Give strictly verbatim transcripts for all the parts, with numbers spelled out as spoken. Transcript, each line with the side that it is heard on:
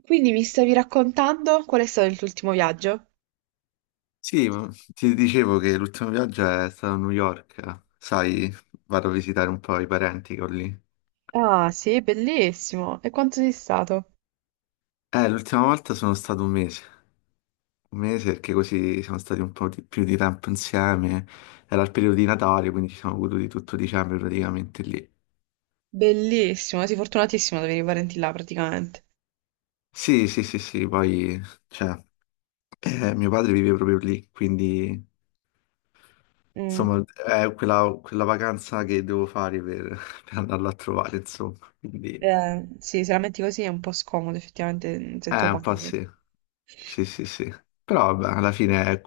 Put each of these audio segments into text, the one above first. right: Quindi mi stavi raccontando qual è stato il tuo ultimo viaggio?
left: Sì, ma ti dicevo che l'ultimo viaggio è stato a New York, sai, vado a visitare un po' i parenti che ho lì.
right: Ah, sì, bellissimo. E quanto sei stato?
left: Eh, l'ultima volta sono stato un mese, un mese perché così siamo stati un po' di- più di tempo insieme, era il periodo di Natale, quindi ci siamo goduti tutto dicembre praticamente lì.
right: Bellissimo, sei fortunatissimo ad avere i parenti là praticamente.
left: Sì, sì, sì, sì, poi, cioè, eh, mio padre vive proprio lì, quindi,
right: Mm.
left: insomma, è quella, quella vacanza che devo fare per, per andarlo a trovare, insomma, quindi,
right: Eh, sì, se la metti così è un po' scomodo effettivamente mm, se tuo
left: eh, un po'
right: padre.
left: sì. Sì, sì, sì. Però vabbè, alla fine, eh,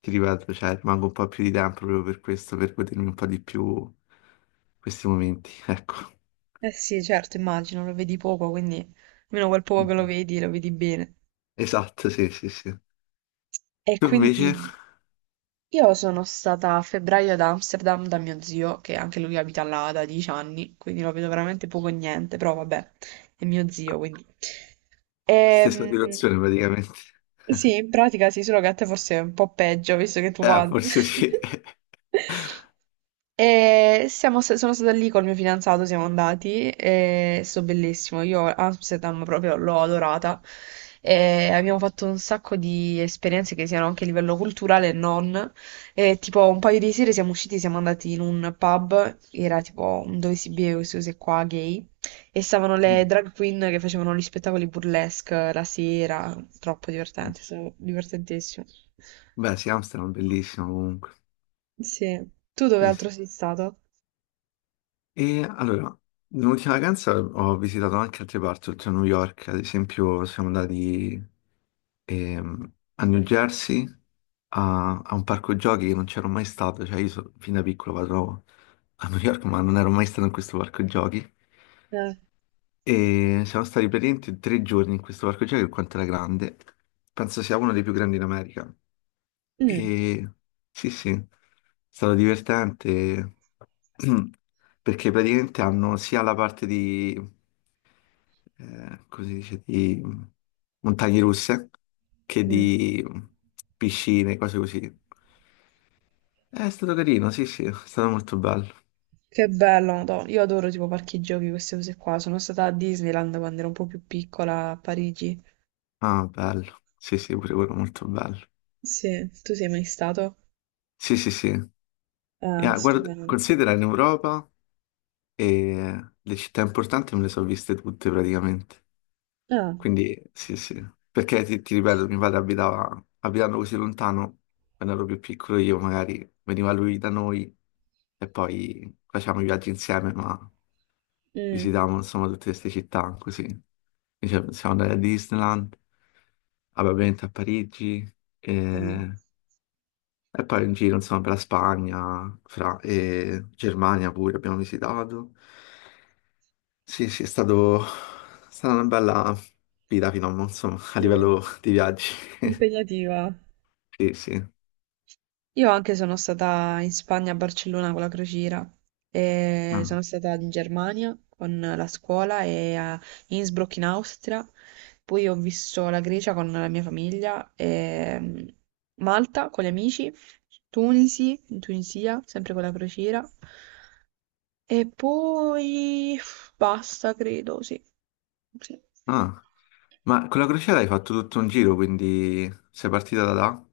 left: ti ripeto, cioè, rimango un po' più di tempo proprio per questo, per godermi un po' di più questi momenti, ecco.
right: Eh sì, certo, immagino, lo vedi poco, quindi almeno quel poco che lo
left: Mhm.
right: vedi, lo vedi bene.
left: Esatto, sì, sì, sì.
right: E
left: Tu
right: quindi
left: invece,
right: io sono stata a febbraio ad Amsterdam da mio zio, che anche lui abita là da dieci anni, quindi lo vedo veramente poco e niente, però vabbè, è mio zio, quindi.
left: stessa
right: Ehm,
left: situazione praticamente.
right: sì, in pratica sì, solo che a te forse è un po' peggio, visto che tu
left: Eh,
right: padre.
left: forse sì.
right: E siamo sta- sono stata lì col mio fidanzato, siamo andati e è stato bellissimo. Io Amsterdam proprio l'ho adorata e abbiamo fatto un sacco di esperienze che siano anche a livello culturale e non. E tipo un paio di sere siamo usciti, siamo andati in un pub, era tipo un dove si beve queste cose qua gay, e stavano le
left: Mm.
right: drag queen che facevano gli spettacoli burlesque la sera, troppo divertente, stavo- divertentissimo.
left: Beh, sì, Amsterdam, bellissimo comunque.
right: Sì. Tu dove
left: Sì,
right: altro
left: sì.
right: sei stato?
left: E allora, nell'ultima vacanza ho visitato anche altre parti, oltre a New York, ad esempio siamo andati ehm, a New Jersey a, a un parco giochi che non c'ero mai stato, cioè io so- fin da piccolo vado a New York ma non ero mai stato in questo parco giochi
right: Eh.
left: e siamo stati praticamente tre giorni in questo parco giochi per quanto era grande, penso sia uno dei più grandi in America
right: Mm,
left: e sì, sì, è stato divertente perché praticamente hanno sia la parte di, eh, come si dice, di montagne russe che
right: mm.
left: di piscine, cose così. È stato carino, sì, sì, è stato molto bello.
right: Che bello, Madò. Io adoro tipo parchi giochi, queste cose qua. Sono stata a Disneyland quando ero un po' più piccola a Parigi.
left: Ah, bello. Sì, sì, pure quello molto bello.
right: Sì, tu sei mai stato?
left: Sì, sì, sì. E,
right: Ah,
left: ah, guarda,
right: stupendo.
left: considera in Europa e le città importanti me le sono viste tutte praticamente.
right: Ah.
left: Quindi sì, sì, perché ti, ti ripeto, mio padre abitava, abitando così lontano, quando ero più piccolo io magari veniva lui da noi e poi facevamo i viaggi insieme, ma
right: Mh.
left: visitavamo insomma tutte queste città così. Dicevo, siamo andati a Disneyland, vabbè, ovviamente a Parigi
right: Mh.
left: e, e poi in giro insomma per la Spagna Fra- e Germania pure abbiamo visitato. Sì, sì, è stato, è stata una bella vita fino a, mo, insomma, a
right: Mh.
left: livello di viaggi.
right: Impegnativa.
left: Sì, sì.
right: Io anche sono stata in Spagna, a Barcellona con la crociera e
left: Ah,
right: sono stata in Germania con la scuola e a Innsbruck in Austria, poi ho visto la Grecia con la mia famiglia, e, mm, Malta con gli amici, Tunisi, in Tunisia, sempre con la crociera. E poi basta, credo, sì. Sì.
left: ah. Ma con la crociera hai fatto tutto un giro, quindi sei partita da là,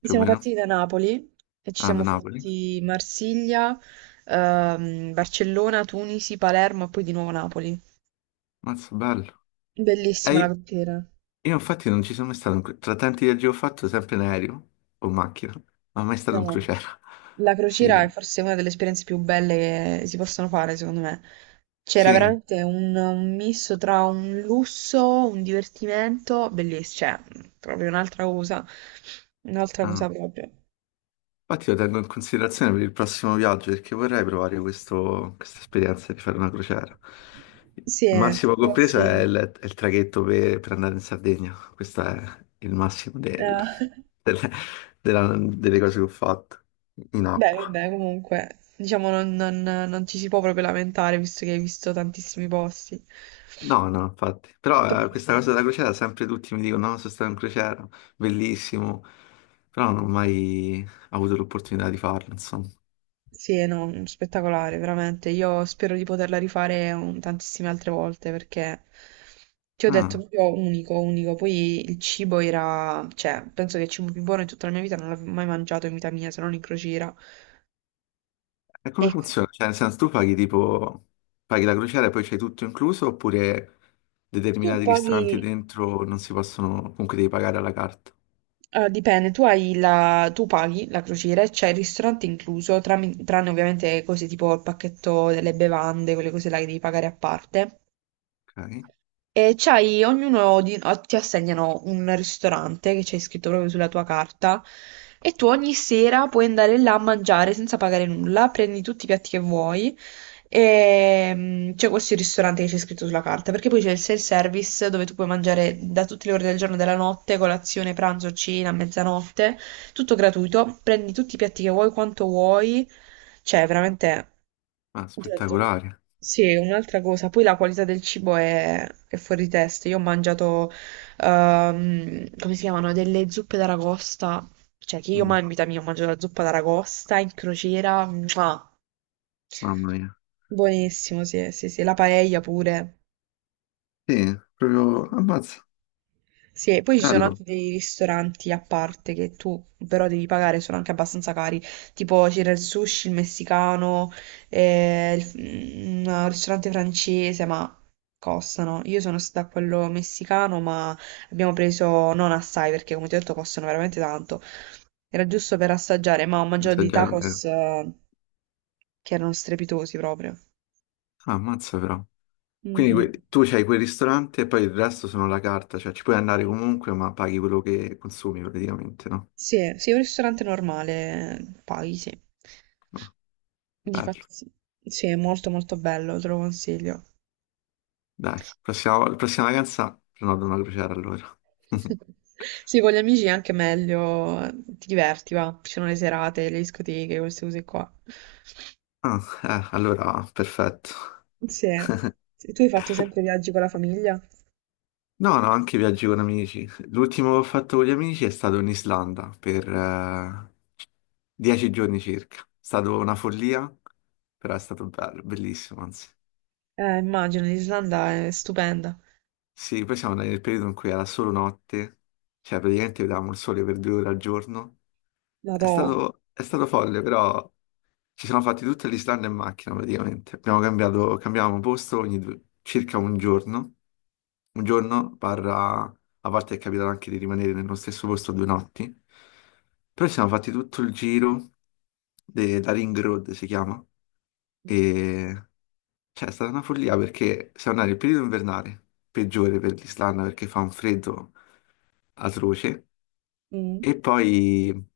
left: più o
right: Siamo
left: meno?
right: partiti da Napoli e ci
left: Ah, da
right: siamo
left: Napoli.
right: fatti Marsiglia, ehm, Barcellona, Tunisi, Palermo e poi di nuovo Napoli.
left: Mazza, bello. E
right: Bellissima la
left: io
right: crociera.
left: io infatti non ci sono mai stato, in cro- tra tanti viaggi che ho fatto, sempre in aereo o in macchina, ma mai stato in
right: No,
left: crociera.
right: la crociera
left: Sì,
right: è forse una delle esperienze più belle che si possono fare, secondo me. C'era
left: sì.
right: veramente un, un misto tra un lusso, un divertimento, bellissimo, cioè proprio un'altra cosa, un'altra
left: Ah.
right: cosa proprio.
left: Infatti lo tengo in considerazione per il prossimo viaggio perché vorrei provare questo- questa esperienza di fare una crociera. Il
right: Sì, è
left: massimo
right: tipo
left: che ho preso è il,
right: classico.
left: è il traghetto per, per andare in Sardegna. Questo è il massimo del-
right: Eh,
left: delle, della- delle cose che ho fatto in
right: beh,
left: acqua.
right: vabbè, comunque, diciamo non, non- non ci si può proprio lamentare visto che hai visto tantissimi posti.
left: No, no, infatti.
right: To-
left: Però eh, questa cosa della crociera, sempre tutti mi dicono, no, sono stato in crociera, bellissimo. Però non ho mai avuto l'opportunità di farlo, insomma.
right: Sì, no, spettacolare, veramente. Io spero di poterla rifare un- tantissime altre volte perché ti ho detto
left: Ah.
right: proprio unico, unico. Poi il cibo era, cioè, penso che il cibo più buono in tutta la mia vita non l'avevo mai mangiato in vita mia, se non in crociera.
left: E
right: E
left: come
right: qui
left: funziona? Cioè, nel senso, tu paghi tipo, paghi la crociera e poi c'hai tutto incluso, oppure
right: tu
left: determinati
right: paghi.
left: ristoranti dentro non si possono, comunque devi pagare alla carta.
right: Eh, dipende, tu hai la tu paghi la crociera e c'è il ristorante incluso, tram- tranne ovviamente cose tipo il pacchetto delle bevande, quelle cose là che devi pagare a parte.
left: Ok?
right: E c'hai ognuno di- o- ti assegnano un ristorante che c'è scritto proprio sulla tua carta e tu ogni sera puoi andare là a mangiare senza pagare nulla, prendi tutti i piatti che vuoi e mm, c'è questo ristorante che c'è scritto sulla carta, perché poi c'è il self-service dove tu puoi mangiare da tutte le ore del giorno e della notte, colazione, pranzo, cena, mezzanotte, tutto gratuito, prendi tutti i piatti che vuoi, quanto vuoi, cioè veramente
left: Ah,
right: ho detto,
left: spettacolare.
right: sì, un'altra cosa, poi la qualità del cibo è, è fuori testa. Io ho mangiato, ehm, come si chiamano, delle zuppe d'aragosta, cioè che io
left: Mm,
right: mai in vita mia ho mangiato la zuppa d'aragosta in crociera, mua.
left: mamma mia.
right: Buonissimo, sì, sì, sì, la paella pure.
left: Sì, proprio, ammazza.
right: Sì, e poi ci sono anche
left: Bello.
right: dei ristoranti a parte che tu però devi pagare, sono anche abbastanza cari, tipo c'era il sushi, il messicano, eh, il- un ristorante francese, ma costano. Io sono stata a quello messicano, ma abbiamo preso non assai perché come ti ho detto costano veramente tanto. Era giusto per assaggiare, ma ho mangiato dei
left: Assaggiare, eh.
right: tacos eh, che erano strepitosi proprio.
left: Ah, ammazza però. Quindi
right: Mhm.
left: que- tu c'hai quel ristorante e poi il resto sono la carta, cioè ci puoi andare comunque, ma paghi quello che consumi praticamente, no?
right: Sì, sì, un ristorante normale, paghi, sì.
left: Ah,
right: Di fa-
left: bello.
right: sì, sì, è molto molto bello, te lo consiglio.
left: Dai, prossima, vol- prossima vacanza prenoto una crociera allora.
right: Sì, con gli amici è anche meglio, ti diverti, va. Ci sono le serate, le discoteche, queste cose qua.
left: Ah, eh, allora, perfetto.
right: Sì. E tu hai fatto sempre viaggi con la famiglia?
left: No, no, anche viaggi con amici. L'ultimo che ho fatto con gli amici è stato in Islanda per eh, dieci giorni circa. È stata una follia, però è stato bello, bellissimo, anzi.
right: Eh, immagino, l'Islanda è stupenda.
left: Sì, poi siamo andati nel periodo in cui era solo notte, cioè praticamente vedevamo il sole per due ore al giorno. È
right: Madò.
left: stato, è stato folle, però ci siamo fatti tutta l'Islanda in macchina praticamente. Abbiamo cambiato, cambiavamo posto ogni due- circa un giorno. Un giorno Parra, a volte è capitato anche di rimanere nello stesso posto due notti, però ci siamo fatti tutto il giro de- da Ring Road, si chiama, e cioè, è stata una follia perché siamo andati nel periodo invernale, peggiore per l'Islanda perché fa un freddo atroce,
right: Mm.
left: e poi,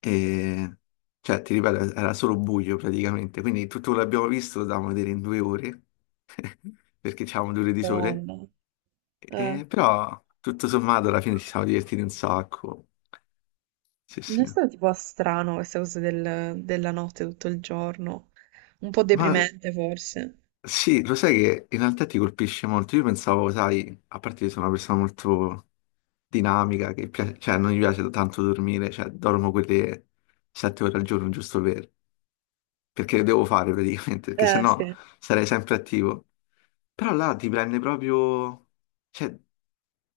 left: eh, cioè, ti ripeto, era solo buio praticamente, quindi tutto quello che abbiamo visto lo dovevamo vedere in due ore, perché c'avevamo due ore di sole.
right: Madonna. Eh.
left: E però tutto sommato alla fine ci siamo divertiti un sacco. Sì,
right: Non
left: sì.
right: è stato tipo strano questa cosa del- della notte tutto il giorno? Un po'
left: Ma
right: deprimente forse.
left: sì, lo sai che in realtà ti colpisce molto. Io pensavo, sai, a parte che sono una persona molto dinamica, che piace- cioè non mi piace tanto dormire, cioè dormo quelle sette ore al giorno giusto per, perché devo fare praticamente, perché
right: Eh,
left: sennò
right: sì.
left: sarei sempre attivo. Però là ti prende proprio, cioè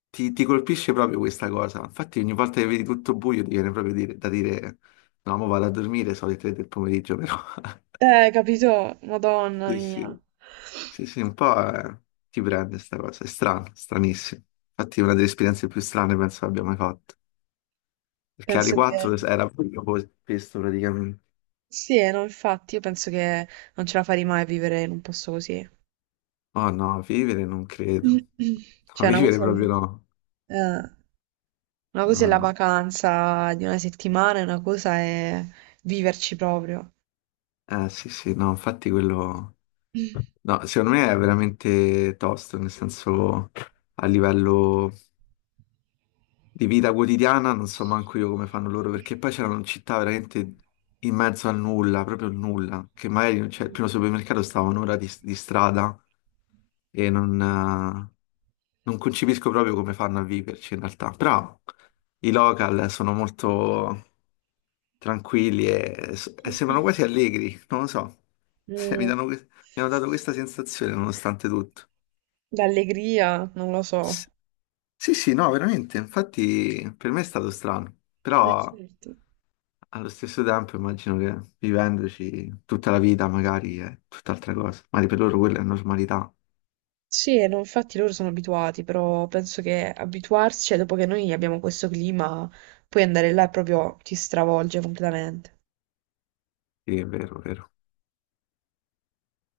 left: ti, ti colpisce proprio questa cosa. Infatti, ogni volta che vedi tutto buio, ti viene proprio dire- da dire: no, mo vado a dormire, sono le tre del pomeriggio, però.
right: Eh, capito? Madonna
left: Sì,
right: mia.
left: sì, sì, sì, un po' eh, ti prende questa cosa. È strano, stranissimo. Infatti, è una delle esperienze più strane penso abbia mai fatto. Perché alle
right: Penso che
left: quattro era proprio così, questo praticamente.
right: sì, eh, no, infatti, io penso che non ce la farei mai a vivere in un posto così.
left: Oh no, vivere non credo. No,
right: Cioè, una
left: vivere
right: cosa, è
left: proprio no.
right: eh, una cosa è
left: No,
right: la
left: no.
right: vacanza di una settimana, e una cosa è viverci proprio.
left: Eh sì, sì, no, infatti quello. No, secondo me è veramente tosto, nel senso a livello di vita quotidiana non so manco io come fanno loro, perché poi c'erano città veramente in mezzo al nulla, proprio il nulla, che magari cioè, il primo supermercato stava un'ora di, di strada e non, eh, non concepisco proprio come fanno a viverci in realtà, però i local sono molto tranquilli e, e sembrano quasi allegri, non lo so, mi
right: Mm,
left: danno que- mi hanno dato questa sensazione nonostante tutto.
right: l'allegria, non lo so.
left: S- Sì, sì, no, veramente. Infatti per me è stato strano,
right: Eh,
left: però
right: certo.
left: allo stesso tempo immagino che vivendoci tutta la vita magari è tutt'altra cosa, magari per loro quella è normalità.
right: Sì, eh, no, infatti loro sono abituati, però penso che abituarsi, cioè, dopo che noi abbiamo questo clima, poi andare là è proprio ti stravolge completamente.
left: Sì, è vero, vero.